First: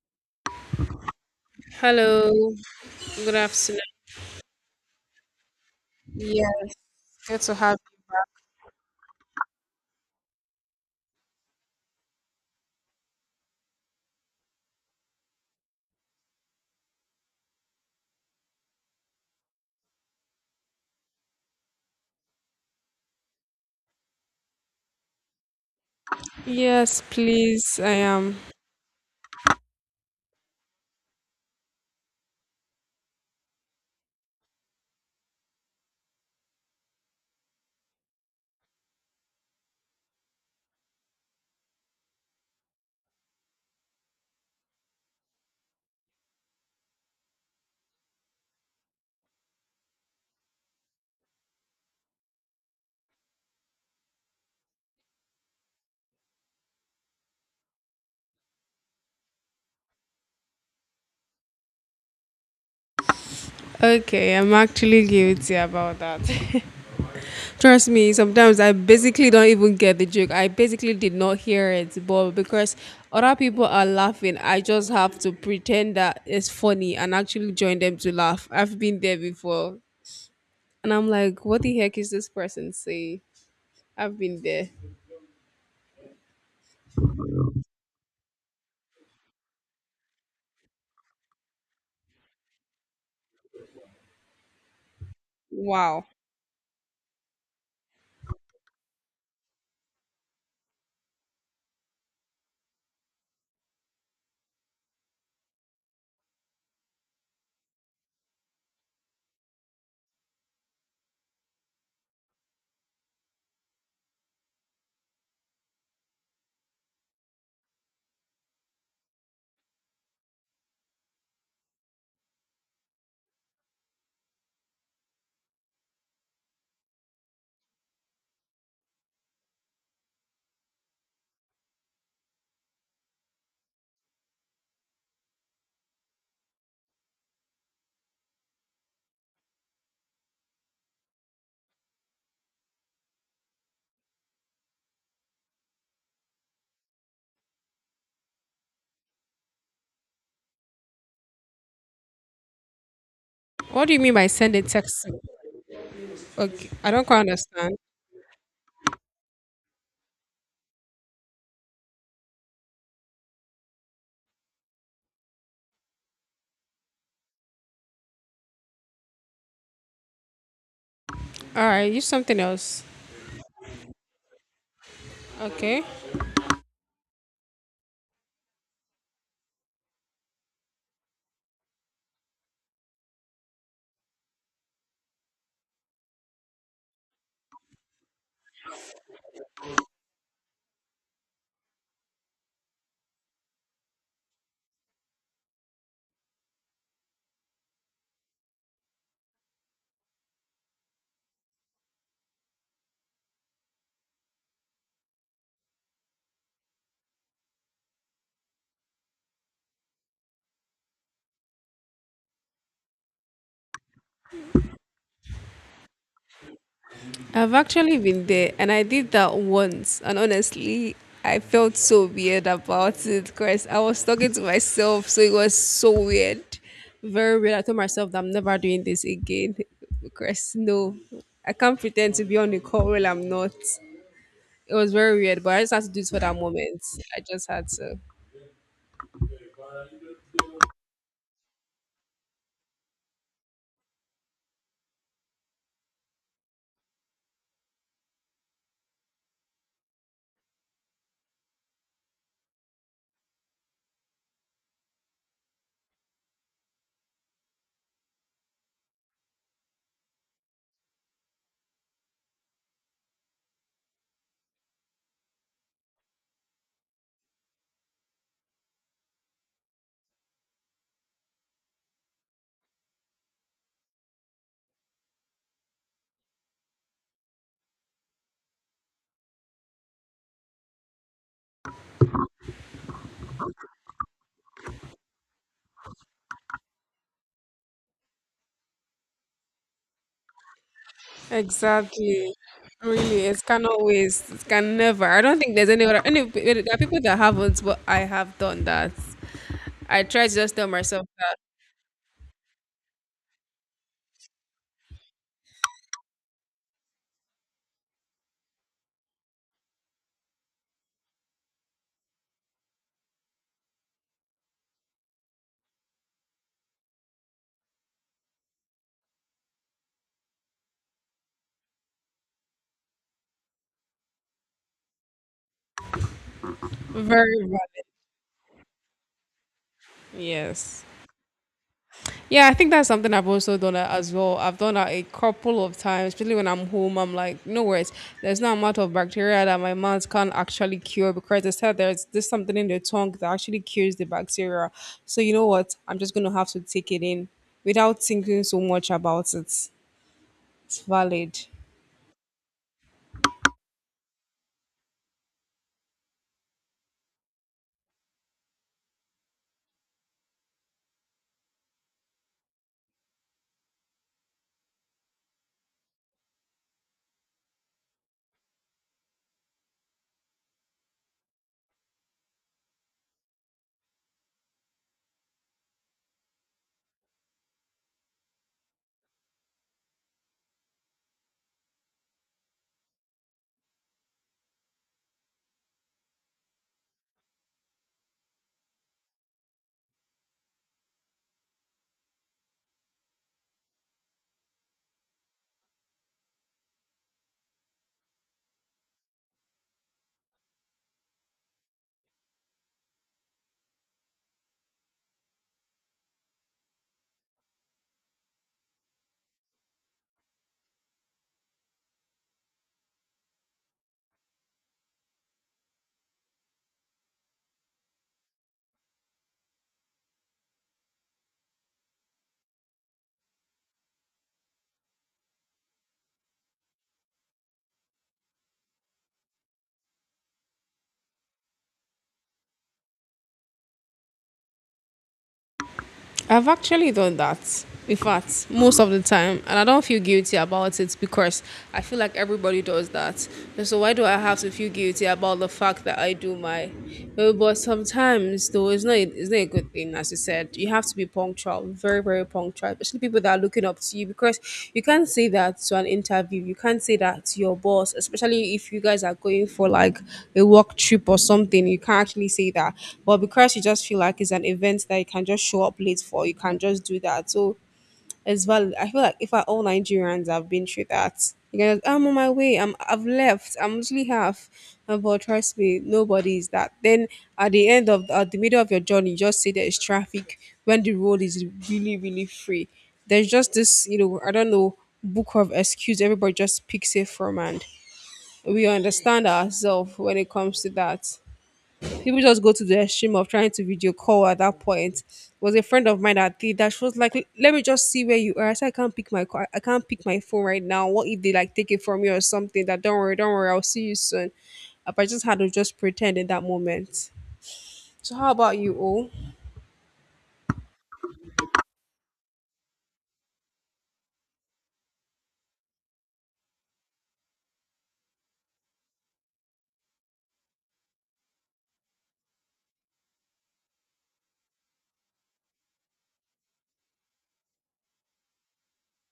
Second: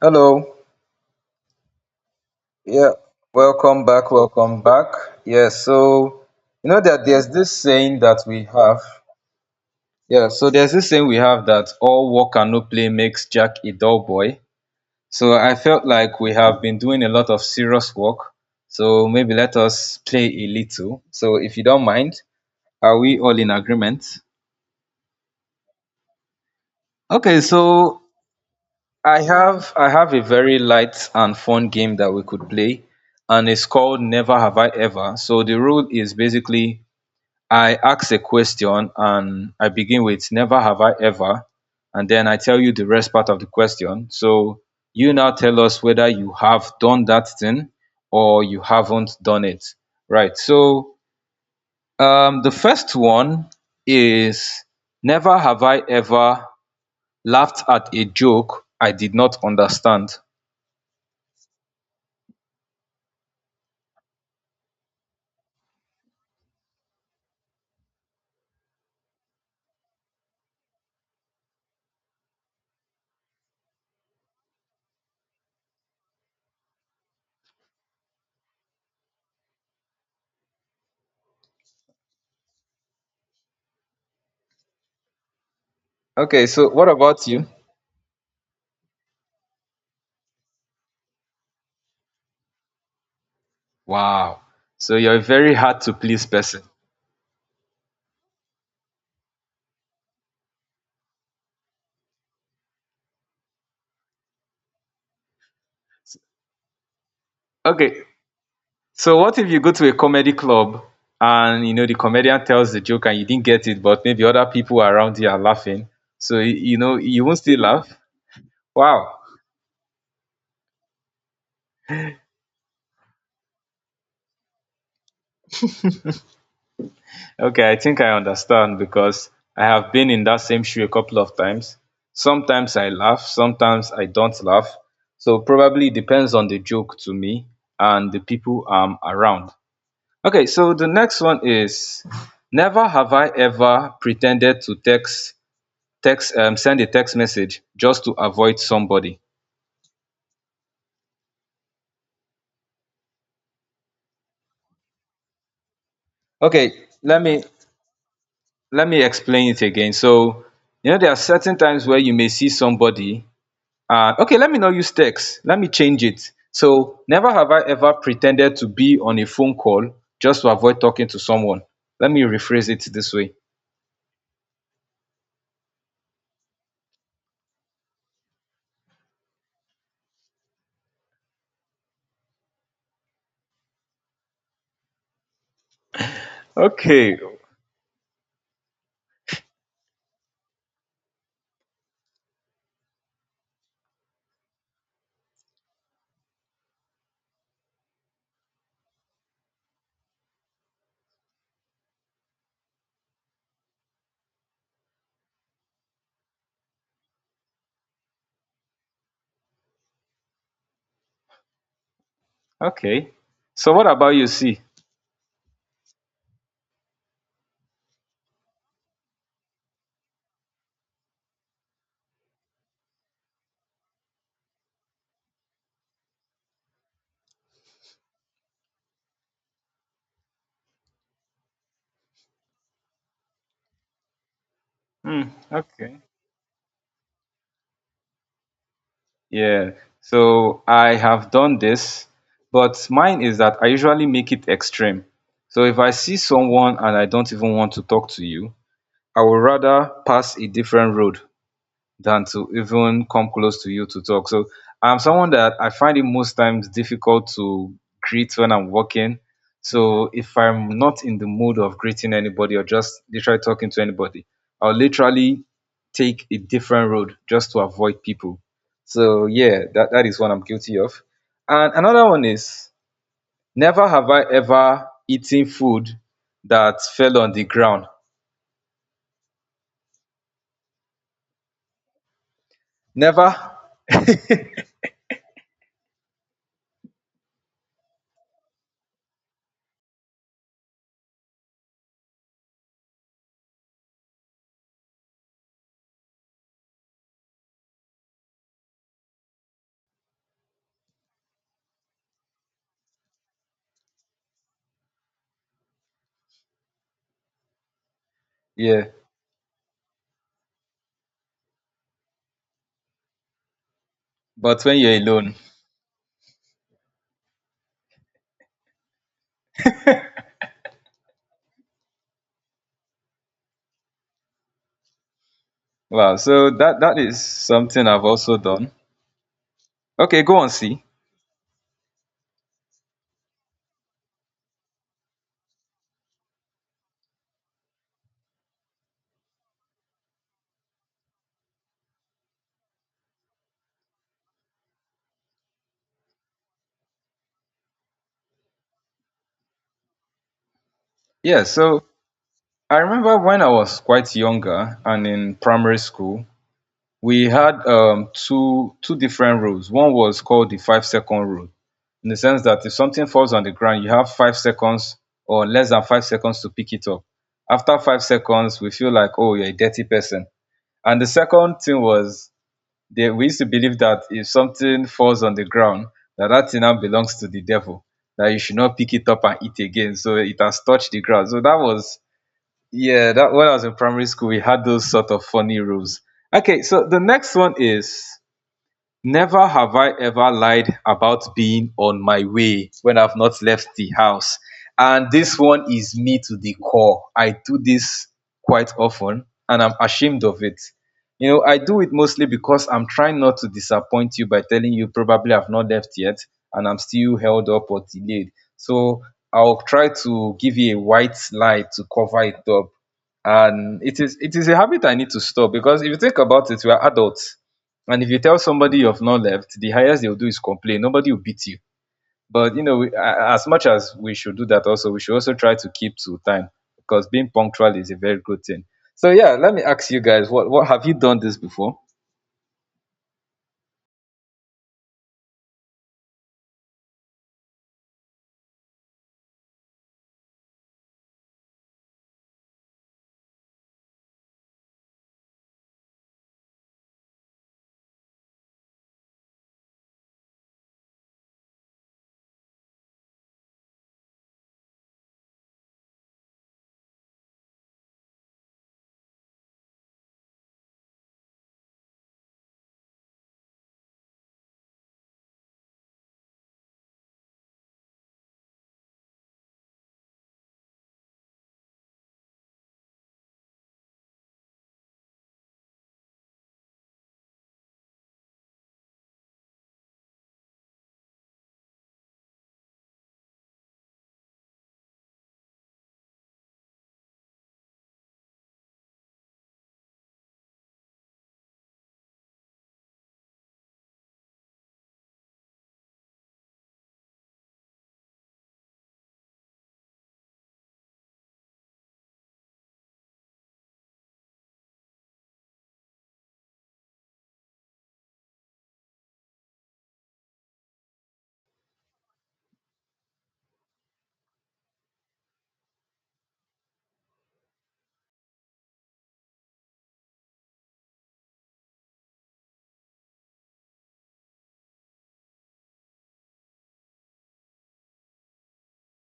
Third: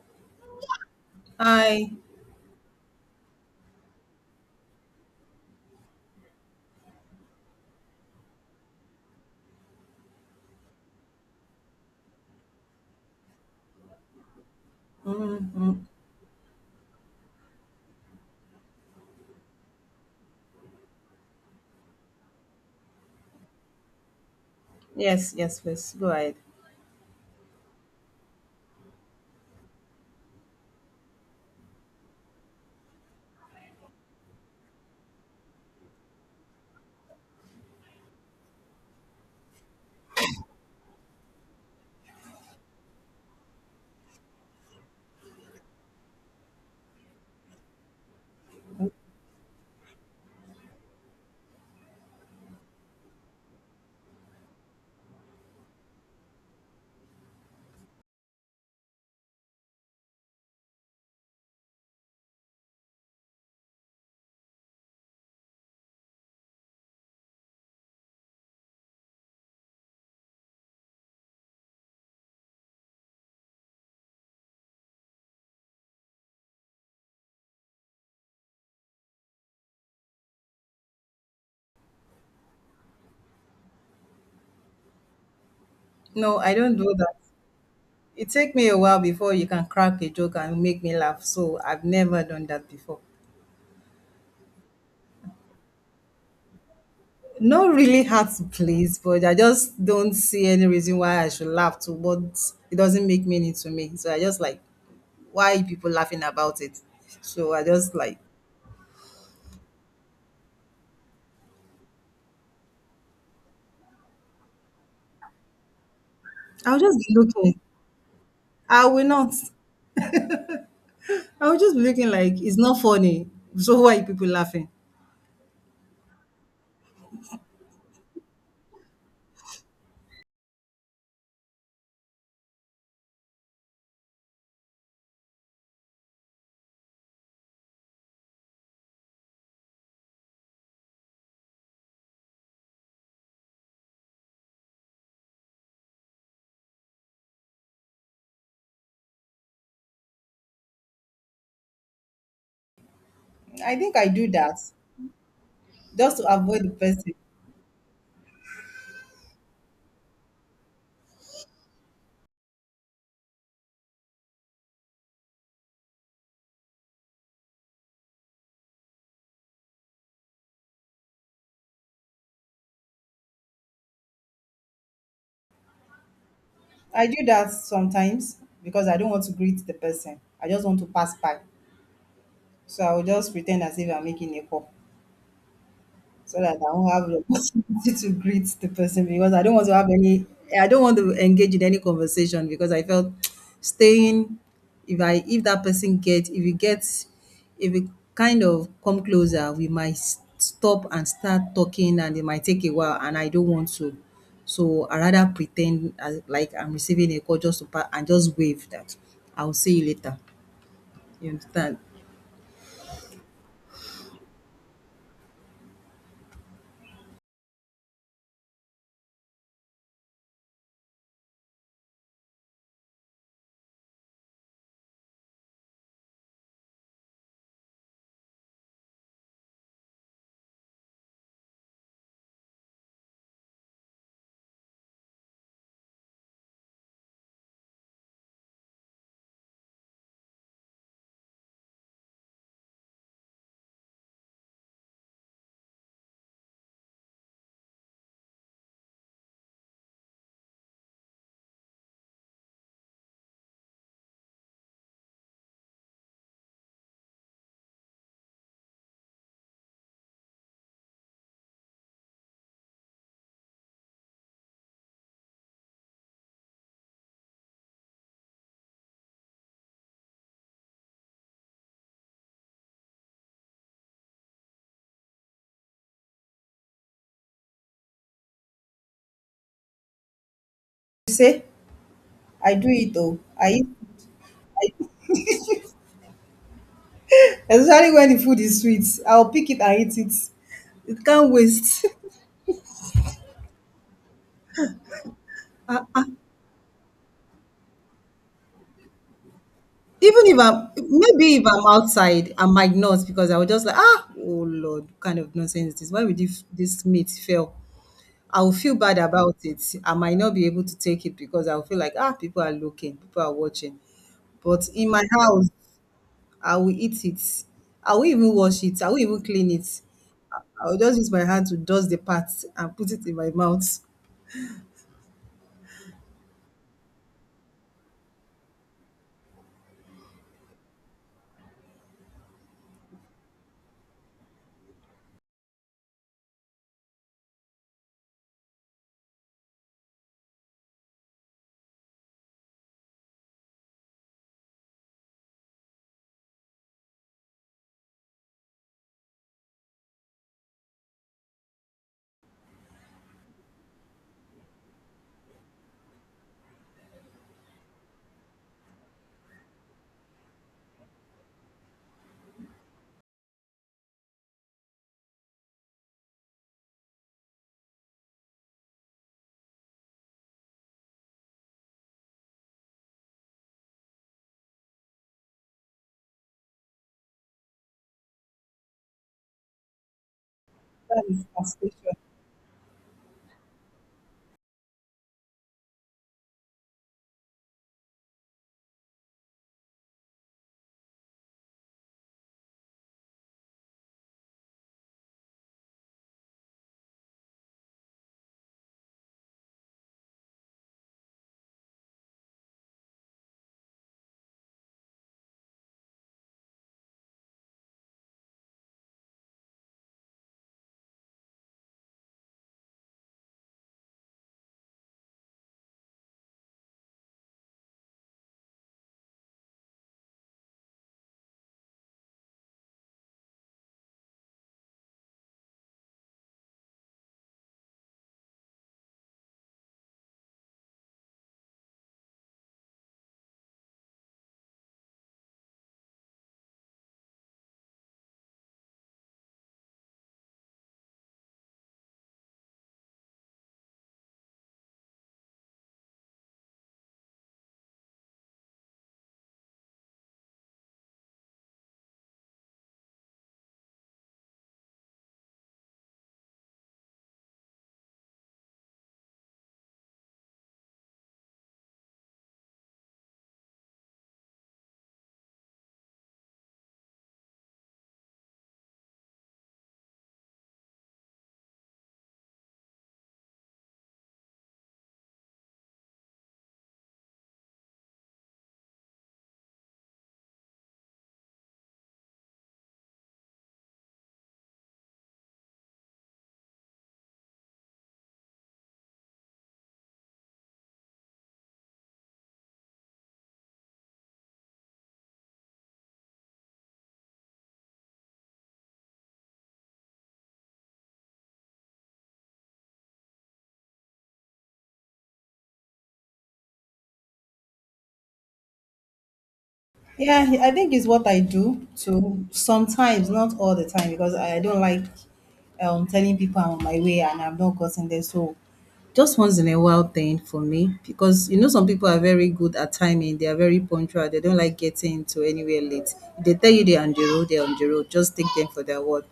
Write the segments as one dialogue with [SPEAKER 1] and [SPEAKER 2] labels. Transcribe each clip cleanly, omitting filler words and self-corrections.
[SPEAKER 1] Hello.
[SPEAKER 2] I
[SPEAKER 3] Hello,
[SPEAKER 1] Yeah.
[SPEAKER 3] good afternoon.
[SPEAKER 1] Welcome back. Welcome back. Yeah. So,
[SPEAKER 3] Yes,
[SPEAKER 1] you know that there's
[SPEAKER 3] good
[SPEAKER 1] this
[SPEAKER 3] to have.
[SPEAKER 1] saying that we have. Yeah. So, there's this saying we have that all work and no play makes Jack a dull boy. So, I
[SPEAKER 2] mm-hmm.
[SPEAKER 1] felt like we have been doing a lot of serious work. So, maybe let us play a little. So, if you don't mind, are we all in agreement?
[SPEAKER 2] Yes, yes, please go ahead.
[SPEAKER 3] Yes,
[SPEAKER 1] Okay.
[SPEAKER 3] please. I
[SPEAKER 1] So,
[SPEAKER 3] am
[SPEAKER 1] I have a very light and fun game that we could play, and it's called Never Have I Ever. So the rule is basically I ask a question and I begin with Never Have I Ever, and then I tell you the rest part of the question. So you now tell us whether you have done that thing or you haven't done it. Right. So the first one is never have I ever laughed at a joke I did not understand.
[SPEAKER 3] okay. I'm actually guilty about that. Trust me. Sometimes I basically don't even get the joke. I basically did not hear it, but because other people are laughing, I just have to pretend that it's funny and actually join them to laugh. I've been there before, and I'm like, what the heck is this person saying? I've been there.
[SPEAKER 2] No,
[SPEAKER 1] Okay,
[SPEAKER 2] I
[SPEAKER 1] so
[SPEAKER 2] don't
[SPEAKER 1] what
[SPEAKER 2] do that.
[SPEAKER 1] about you?
[SPEAKER 2] It take me a while before you can crack a joke and make me laugh. So I've never done that before.
[SPEAKER 1] Wow. So you're a very hard to
[SPEAKER 3] Wow.
[SPEAKER 1] please person.
[SPEAKER 2] Not really hard to please, but I just don't see any reason why I should laugh to what it doesn't make meaning to me. So I just like, why people laughing about it? So I
[SPEAKER 1] Okay.
[SPEAKER 2] just like,
[SPEAKER 1] So what if you go to a comedy club and you know the comedian tells the joke and you didn't get it, but maybe other people around you are laughing. So
[SPEAKER 2] I'll
[SPEAKER 1] you know
[SPEAKER 2] just be
[SPEAKER 1] you won't
[SPEAKER 2] looking.
[SPEAKER 1] still laugh?
[SPEAKER 2] I
[SPEAKER 1] Wow.
[SPEAKER 2] will not. I will just be looking like it's not funny. So why people laughing?
[SPEAKER 1] Okay, I think I understand because I have been in that same shoe a couple of times. Sometimes I laugh, sometimes I don't laugh. So probably depends on the joke to me and the people I'm around. Okay, so the next one is never have I ever pretended to text text send a text message just to avoid somebody.
[SPEAKER 2] I
[SPEAKER 3] What do
[SPEAKER 2] think
[SPEAKER 3] you
[SPEAKER 2] I
[SPEAKER 3] mean by
[SPEAKER 2] do
[SPEAKER 3] send
[SPEAKER 2] that
[SPEAKER 3] a text?
[SPEAKER 2] just to avoid the
[SPEAKER 3] Okay,
[SPEAKER 1] Okay,
[SPEAKER 3] I don't
[SPEAKER 2] person.
[SPEAKER 3] quite
[SPEAKER 1] let me
[SPEAKER 3] understand.
[SPEAKER 1] let me explain it again. So you know there are certain times where you may see somebody. Okay, let me not use text. Let me change it. So never have I ever pretended to be on a phone call just to avoid talking to someone.
[SPEAKER 3] All right, use
[SPEAKER 1] Let me
[SPEAKER 3] something
[SPEAKER 1] rephrase
[SPEAKER 3] else.
[SPEAKER 1] it this way.
[SPEAKER 3] Okay.
[SPEAKER 2] I do that sometimes because I don't want to greet the person. I just want to pass by. So I will just pretend as if I'm making a call so that I won't have
[SPEAKER 1] Okay,
[SPEAKER 2] the opportunity to greet the person because I don't want to have any, I don't want to engage in any conversation because I felt staying, if that person gets, if it gets, if we kind of come closer, we might stop and start talking and it might take a while and I don't want to. So I rather pretend as, like I'm receiving a call just to and just wave that I'll see you later. You understand?
[SPEAKER 1] okay. So what about you? See.
[SPEAKER 3] I've actually been there and I did that once. And honestly, I felt so weird about it because I was talking to myself. So it was so weird. Very weird. I told myself that I'm never doing this again because no, I can't pretend to be on the call while I'm not. It was very
[SPEAKER 1] Hmm.
[SPEAKER 3] weird, but I just had to do
[SPEAKER 1] Okay.
[SPEAKER 3] it for that moment. I just had to.
[SPEAKER 1] Yeah, so I have done this, but mine is that I usually make it extreme. So if I see someone and I don't even want to talk to you, I would rather pass a different road than to even come close to you to talk. So I'm someone that I find it most times difficult to greet when I'm working. So if I'm not in the mood of greeting anybody or just literally talking to anybody, I'll literally take a different road just to avoid people. So yeah, that is one I'm guilty of. And another one is never have I ever eaten food that fell on the ground.
[SPEAKER 2] You say I do it though.
[SPEAKER 1] Never.
[SPEAKER 2] I especially when the food is sweet, I'll pick it and eat it. It can't waste.
[SPEAKER 3] Exactly. Really, it cannot waste. It can never. I don't think there's any other. Any, there are people that haven't, but I have done that. I
[SPEAKER 2] Even
[SPEAKER 3] try to
[SPEAKER 2] if
[SPEAKER 3] just tell
[SPEAKER 2] I'm
[SPEAKER 3] myself
[SPEAKER 2] maybe
[SPEAKER 3] that.
[SPEAKER 2] if I'm outside, I might not because I will just like ah oh lord, what kind of nonsense is this? Why would this meat fail? I will feel
[SPEAKER 1] Yeah.
[SPEAKER 2] bad about it. I might not be able to take it because I'll feel like ah people are looking, people are watching.
[SPEAKER 1] But
[SPEAKER 2] But
[SPEAKER 1] when
[SPEAKER 2] in
[SPEAKER 1] you're
[SPEAKER 2] my
[SPEAKER 1] alone,
[SPEAKER 2] house, I will eat it. I will even wash it. I will even clean it. I will just use my hand to dust the parts and put it in my mouth.
[SPEAKER 1] wow, so that is
[SPEAKER 3] Very valid.
[SPEAKER 1] something I've also done. Okay, go on, see.
[SPEAKER 3] Yes. Yeah, I think that's something I've also done as well. I've done that a couple of times, especially when I'm home. I'm like, no worries. There's no amount of bacteria that my mouth can't actually cure because they said there's something in the tongue that actually cures the bacteria. So you know what? I'm just gonna have to take it in without thinking so much about it. It's
[SPEAKER 1] Yeah,
[SPEAKER 3] valid.
[SPEAKER 1] so I remember when I was quite younger and in primary school, we had two different rules. One was called the 5 second rule, in the sense that if something falls on the ground, you have 5 seconds or less than 5 seconds to pick it up. After 5 seconds, we feel like, oh, you're a dirty person. And the second thing was we used to believe that if something falls on the ground, that that thing now belongs to the devil, that you should not pick it up and eat again. So it has touched the
[SPEAKER 2] That is
[SPEAKER 1] ground. So that
[SPEAKER 2] frustration.
[SPEAKER 1] was, yeah, that when I was in primary school, we had those sort of funny rules. Okay, so the next one is never have I ever lied about being on my way when I've not left the house. And this one is me to the core. I do this quite often and I'm ashamed of it. You know, I do it mostly because I'm trying not to disappoint you by telling you probably I've not left yet and I'm still held up or delayed. So I'll try to give you a white lie to cover it up. And it is a habit I need to stop because if you think about it, we are adults and if you tell somebody you've not left, the highest they'll do is complain. Nobody will beat you. But you know, as much as we should do that, also we should also try to keep to time because being punctual is a very good thing. So yeah, let me ask you guys, what have you done this before?
[SPEAKER 3] I've actually done that. In fact, most of the time, and I don't feel guilty about it because I feel like everybody does that. And so why do I have to feel guilty about the fact that I do my? Well, but sometimes, though, it's not a good thing, as you said. You have to be punctual, very, very punctual, especially people that are looking up to you because you can't say that to an interview. You can't say that to your boss, especially if you guys are going for like a work trip or something. You can't actually say that. But because you just feel like it's an event that you can just show up late for, you can just do that. So as well. I feel like if I, all Nigerians have been through that, you guys, "Oh, I'm on my way. I've left. I'm literally half. But trust me, nobody is that. Then at the end of at the middle of your journey, you just see there is traffic when the road is really really free. There's just this, you know, I don't know, book of excuse everybody just picks it from, and we understand ourselves when it comes to that people just go to the extreme of trying to video call at that point. It was a friend of mine that did that. She was like, "Let me just see where you are." I said, "I can't pick my I can't pick my phone right now. What if they like take it from you or something?" That don't worry, I'll see you soon. But I just had to just pretend in that moment. So how about you, O?
[SPEAKER 2] Yeah, I think it's what I do too. Sometimes, not all the time, because I don't like telling people I'm on my way and I've not gotten there. So just once in a while thing for me. Because you know some people are very good at timing, they are very punctual, they don't like getting to anywhere late. If they tell you they're on the road, they're on the road. Just take them for their word.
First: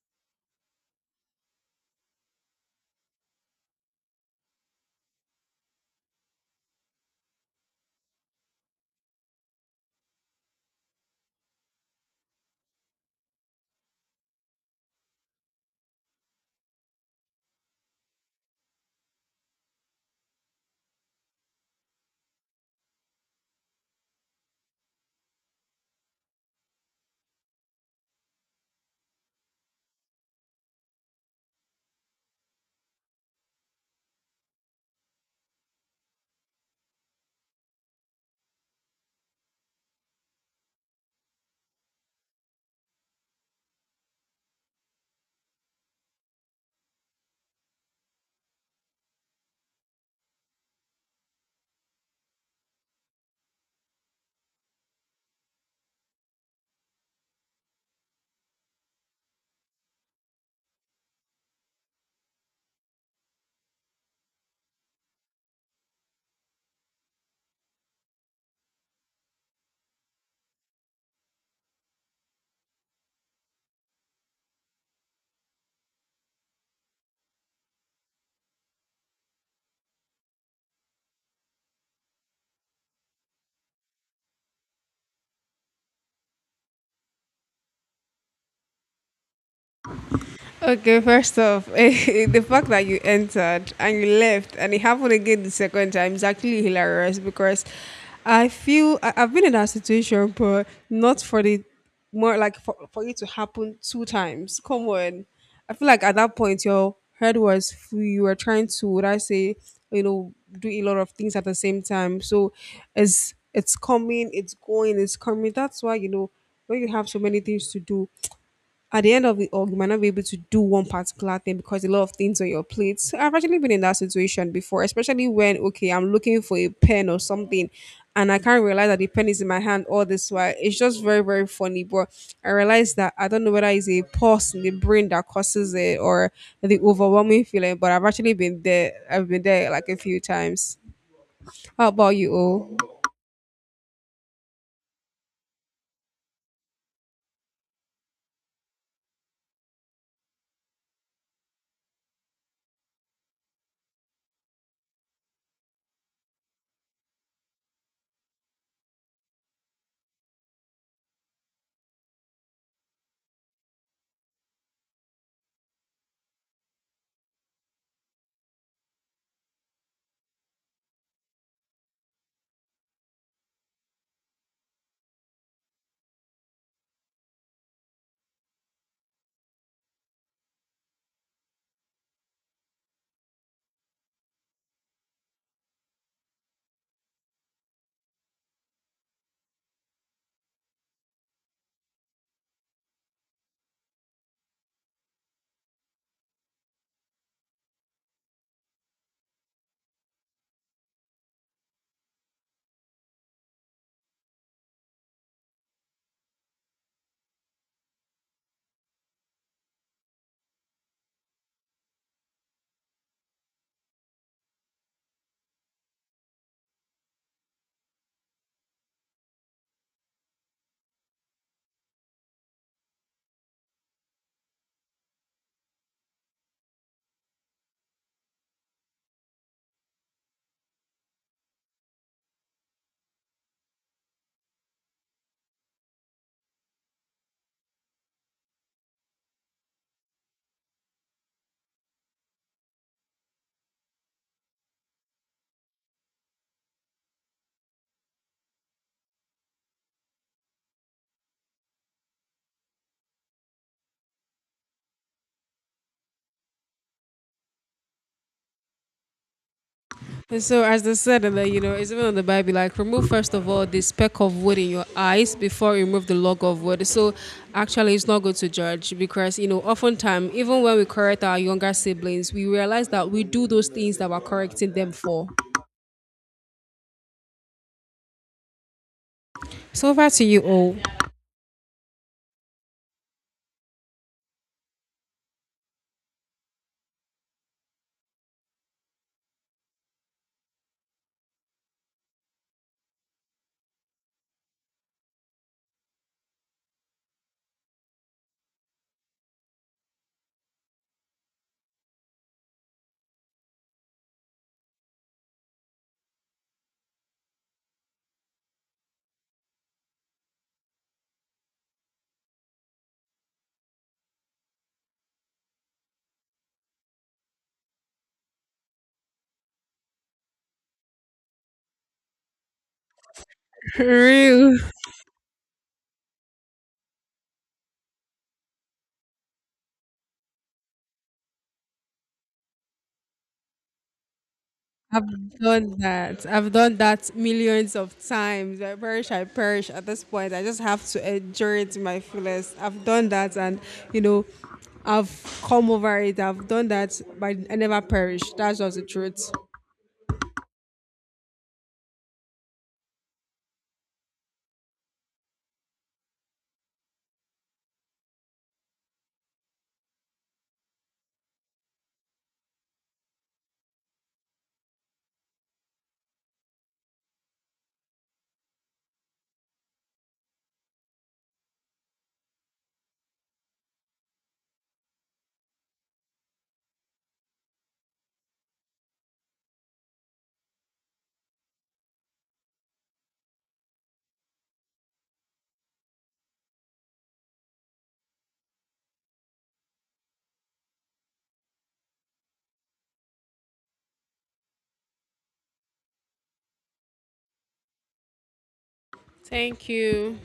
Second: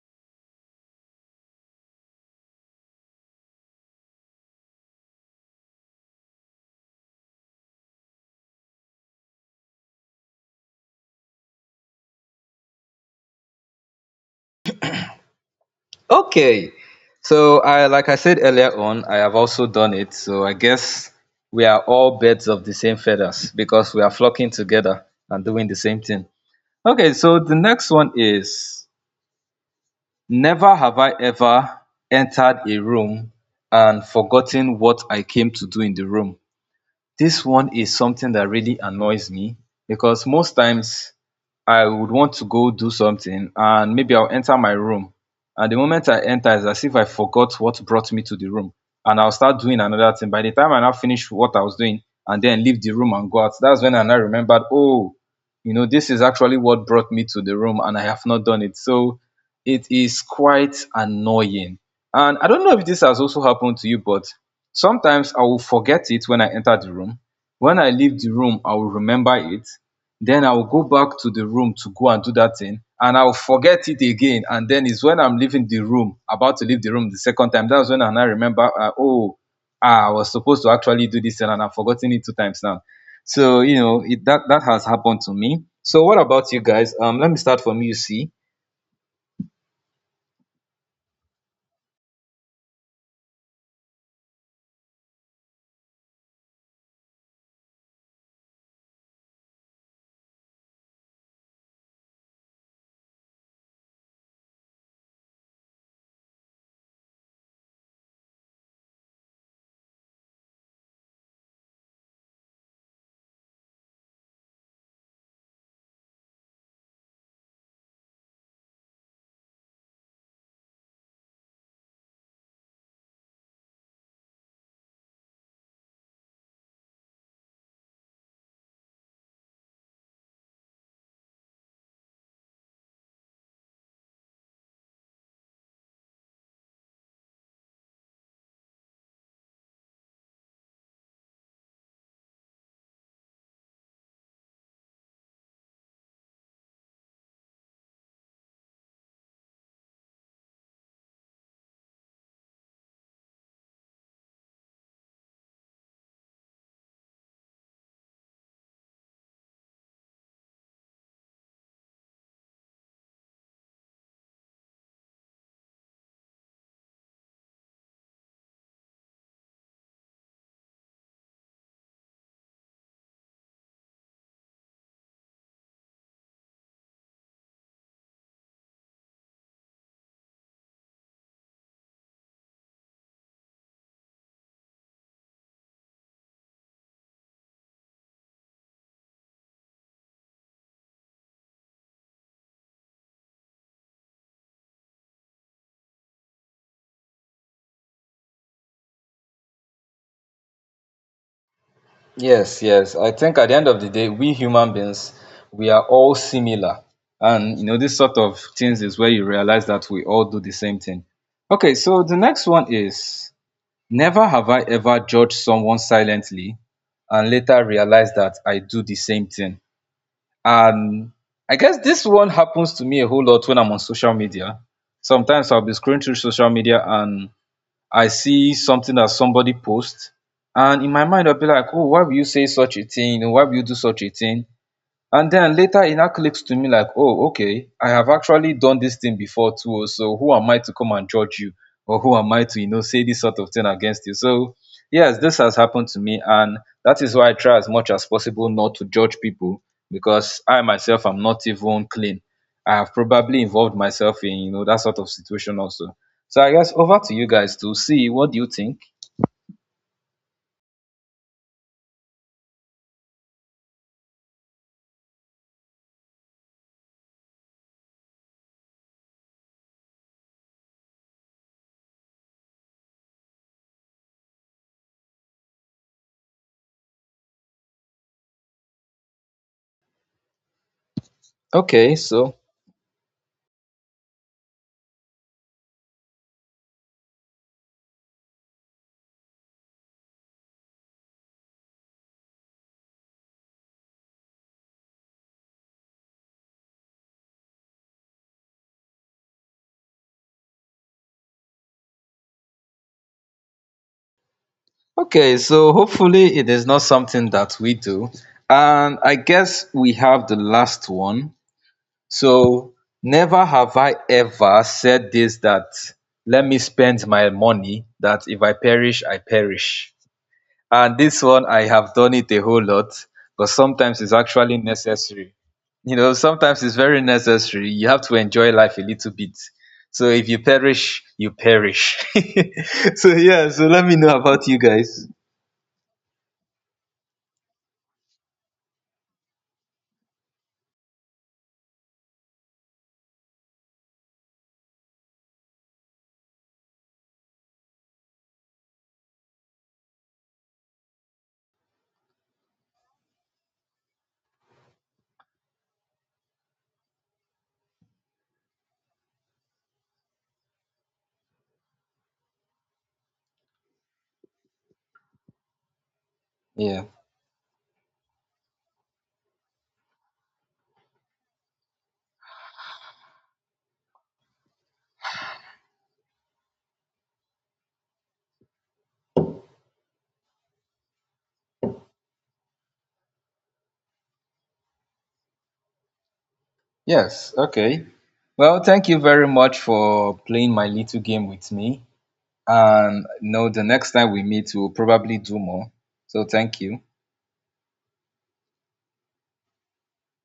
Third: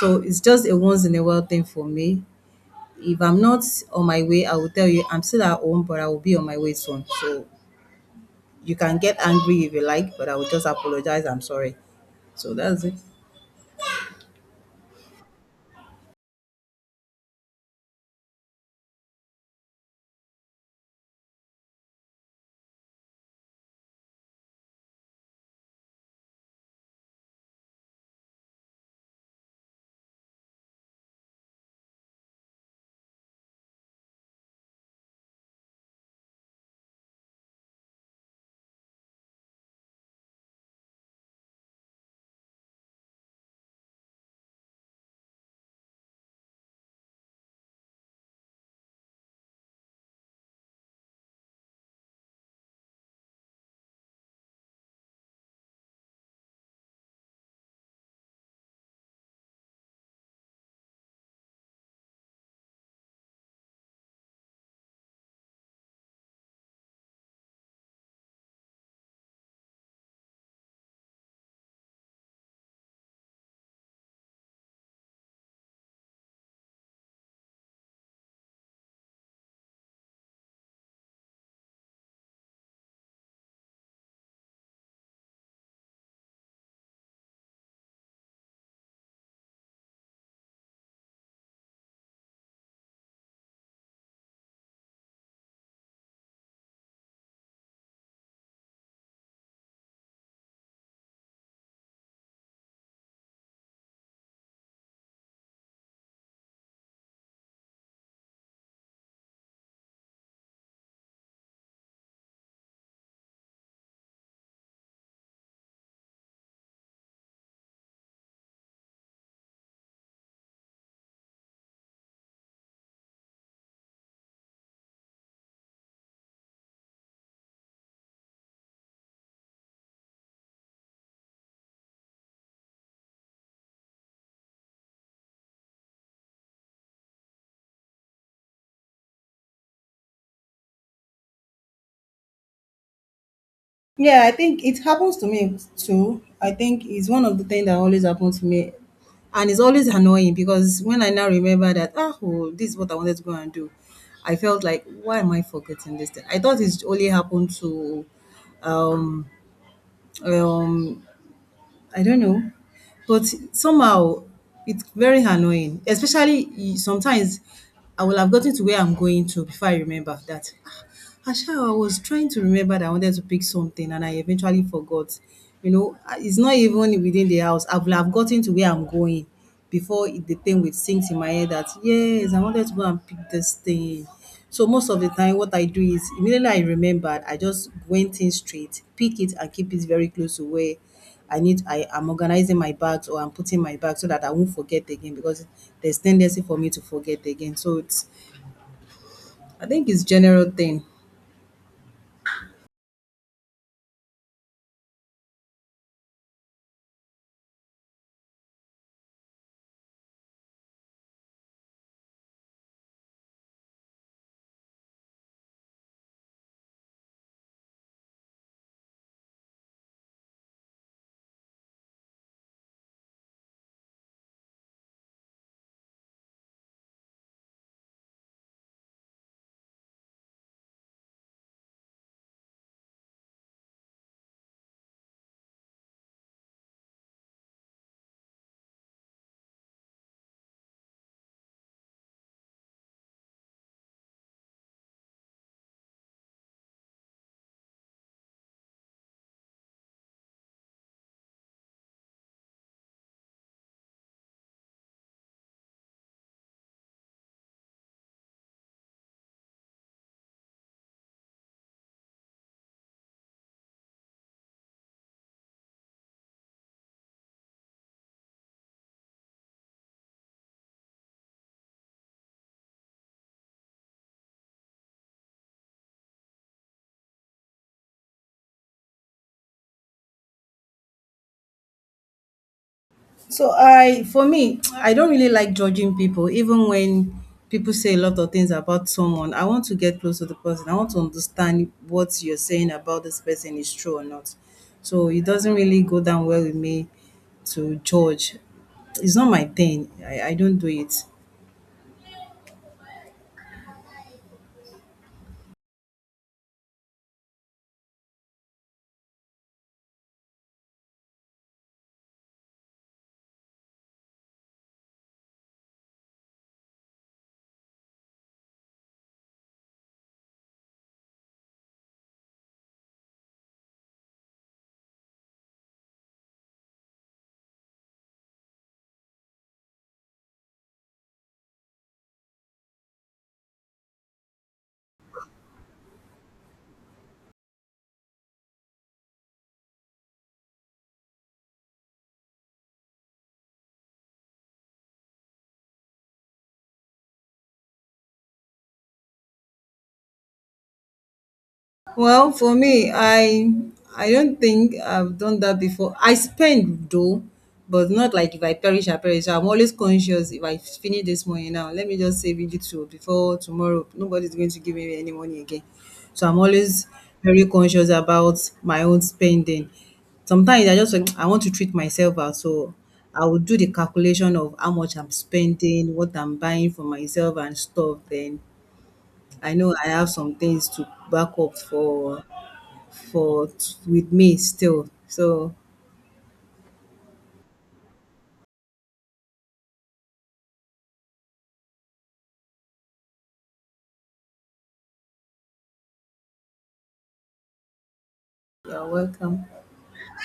[SPEAKER 2] So it's just a once in a while thing for me. If I'm not on my way, I will tell you I'm still at home, but I will be on my way soon. So you can get angry if you like, but I will just apologize. I'm sorry. So that's it.
[SPEAKER 1] Okay. So I like I said earlier on, I have also done it. So I guess we are all birds of the same feathers because we are flocking together and doing the same thing. Okay, so the next one is never have I ever entered a room and forgotten what I came to do in the room. This one is something that really annoys me because most times I would want to go do something and maybe I'll enter my room. And the moment I enter, it's as if I forgot what brought me to the room. And I'll start doing another thing. By the time I now finish what I was doing and then leave the room and go out, that's when I now remembered, oh, you know, this is actually what brought me to the room and I have not done it. So it is quite annoying. And I don't know if this has also happened to you, but sometimes I will forget it when I enter the room. When I leave the room, I will remember it, then I will go back to the room to go and do that thing and I will forget it again. And then it's when I'm leaving the room, about to leave the room the second time, that's when I now remember, I was supposed to actually do this and I've forgotten it 2 times now. So you know it, that has happened to me. So what about you guys? Let me start from you, see.
[SPEAKER 3] Okay, first off, the fact that you entered and you left and it happened again the second time is actually hilarious because I've been in that situation, but not for the more like for it to happen two times. Come on. I feel like at that point, your head was full. You were trying to, would I say, you know, do a lot of things at the same time. So it's coming, it's going, it's coming. That's why, you know, when you have so many things to do, at the end of it all, you might not be able to do one particular thing because a lot of things on your plate. So I've actually been in that situation before, especially when okay, I'm looking for a pen or something, and I can't realize that the pen is in my hand all this while. It's just very very funny, but I realize that I don't know whether it's a pause in the brain that causes it or the overwhelming feeling. But I've actually been there. I've been there like a few times. How about you? O?
[SPEAKER 2] Yeah, I think it happens to me too. I think it's one of the things that always happens to me. And it's always annoying because when I now remember that, ah, oh, this is what I wanted to go and do, I felt like, why am I forgetting this thing? I thought it's only happened to um, um, I don't know. But somehow it's very annoying, especially sometimes I will have gotten to where I'm going to before I remember that. Ah, Asha, I was trying to remember that I wanted to pick something and I eventually forgot. You know, ah, it's not even within the house. I will have gotten to where I'm going before the thing would sink in my head that, yes, I wanted to go and pick this thing. So most of the time, what I do is immediately I remembered, I just went in straight, pick it and keep it very close to where I need I am organizing my bags or I'm putting my bag so that I won't forget again because there's tendency for me to forget again. So it's I think it's general thing.
[SPEAKER 1] Yes, yes. I think at the end of the day, we human beings, we are all similar. And you know, this sort of things is where you realize that we all do the same thing. Okay, so the next one is never have I ever judged someone silently and later realized that I do the same thing. And I guess this one happens to me a whole lot when I'm on social media. Sometimes I'll be scrolling through social media and I see something that somebody posts, and in my mind I'll be like, oh, why will you say such a thing? Why will you do such a thing? And then later it now clicks to me like, oh, okay, I have actually done this thing before too. Oh, so who am I to come and judge you, or who am I to, you know, say this sort of thing against you? So yes, this has happened to me, and that is why I try as much as possible not to judge people, because I myself am not even clean. I have probably involved myself in, you know, that sort of situation also. So I guess over to you guys to see what do you think.
[SPEAKER 3] And so, as they said in the, you know, it's even in the Bible, like remove first of all the speck of wood in your eyes before you remove the log of wood. So, actually, it's not good to judge because you know, oftentimes, even when we correct our younger siblings, we realize that we do those things that we're correcting them for. So, over to you all.
[SPEAKER 1] Okay so,
[SPEAKER 2] So I for me, I don't really like judging people, even when people say a lot of things about someone. I want to get close to the person. I want to understand what you're saying about this person is true or not. So it doesn't really go down well with me to judge. It's not my thing. I don't do it.
[SPEAKER 1] okay, so hopefully it is not something that we do. And I guess we have the last one. So, never have I ever said this that let me spend my money, that if I perish, I perish. And this one, I have done it a whole lot, but sometimes it's actually
[SPEAKER 3] Real.
[SPEAKER 1] necessary. You know, sometimes it's very necessary. You have to enjoy life a little bit. So, if you perish, you perish. So, yeah, so let me know about you guys.
[SPEAKER 3] I've done that. I've done that millions of times. I perish at this point. I just have to endure it to my fullest. I've done that and, you know, I've come over it. I've done that, but I never perish. That's just the truth.
[SPEAKER 2] Well, for me, I don't think I've done that before. I spend though, but not like if I perish, I perish. I'm always conscious if I finish this money now, let me just save it to before tomorrow. Nobody's going to give me any money again. So I'm always
[SPEAKER 1] Yeah.
[SPEAKER 2] very conscious about my own spending. Sometimes I just like, I want to treat myself out, so I will do the calculation of how much I'm spending, what I'm buying for myself and stuff. Then I know I have some things to back up for for with me still. So
[SPEAKER 1] Yes, okay. Well, thank you very much for playing my little game with me. And no, the next time we meet, we'll probably do more. So thank you.
[SPEAKER 2] you're welcome.
[SPEAKER 3] Thank you.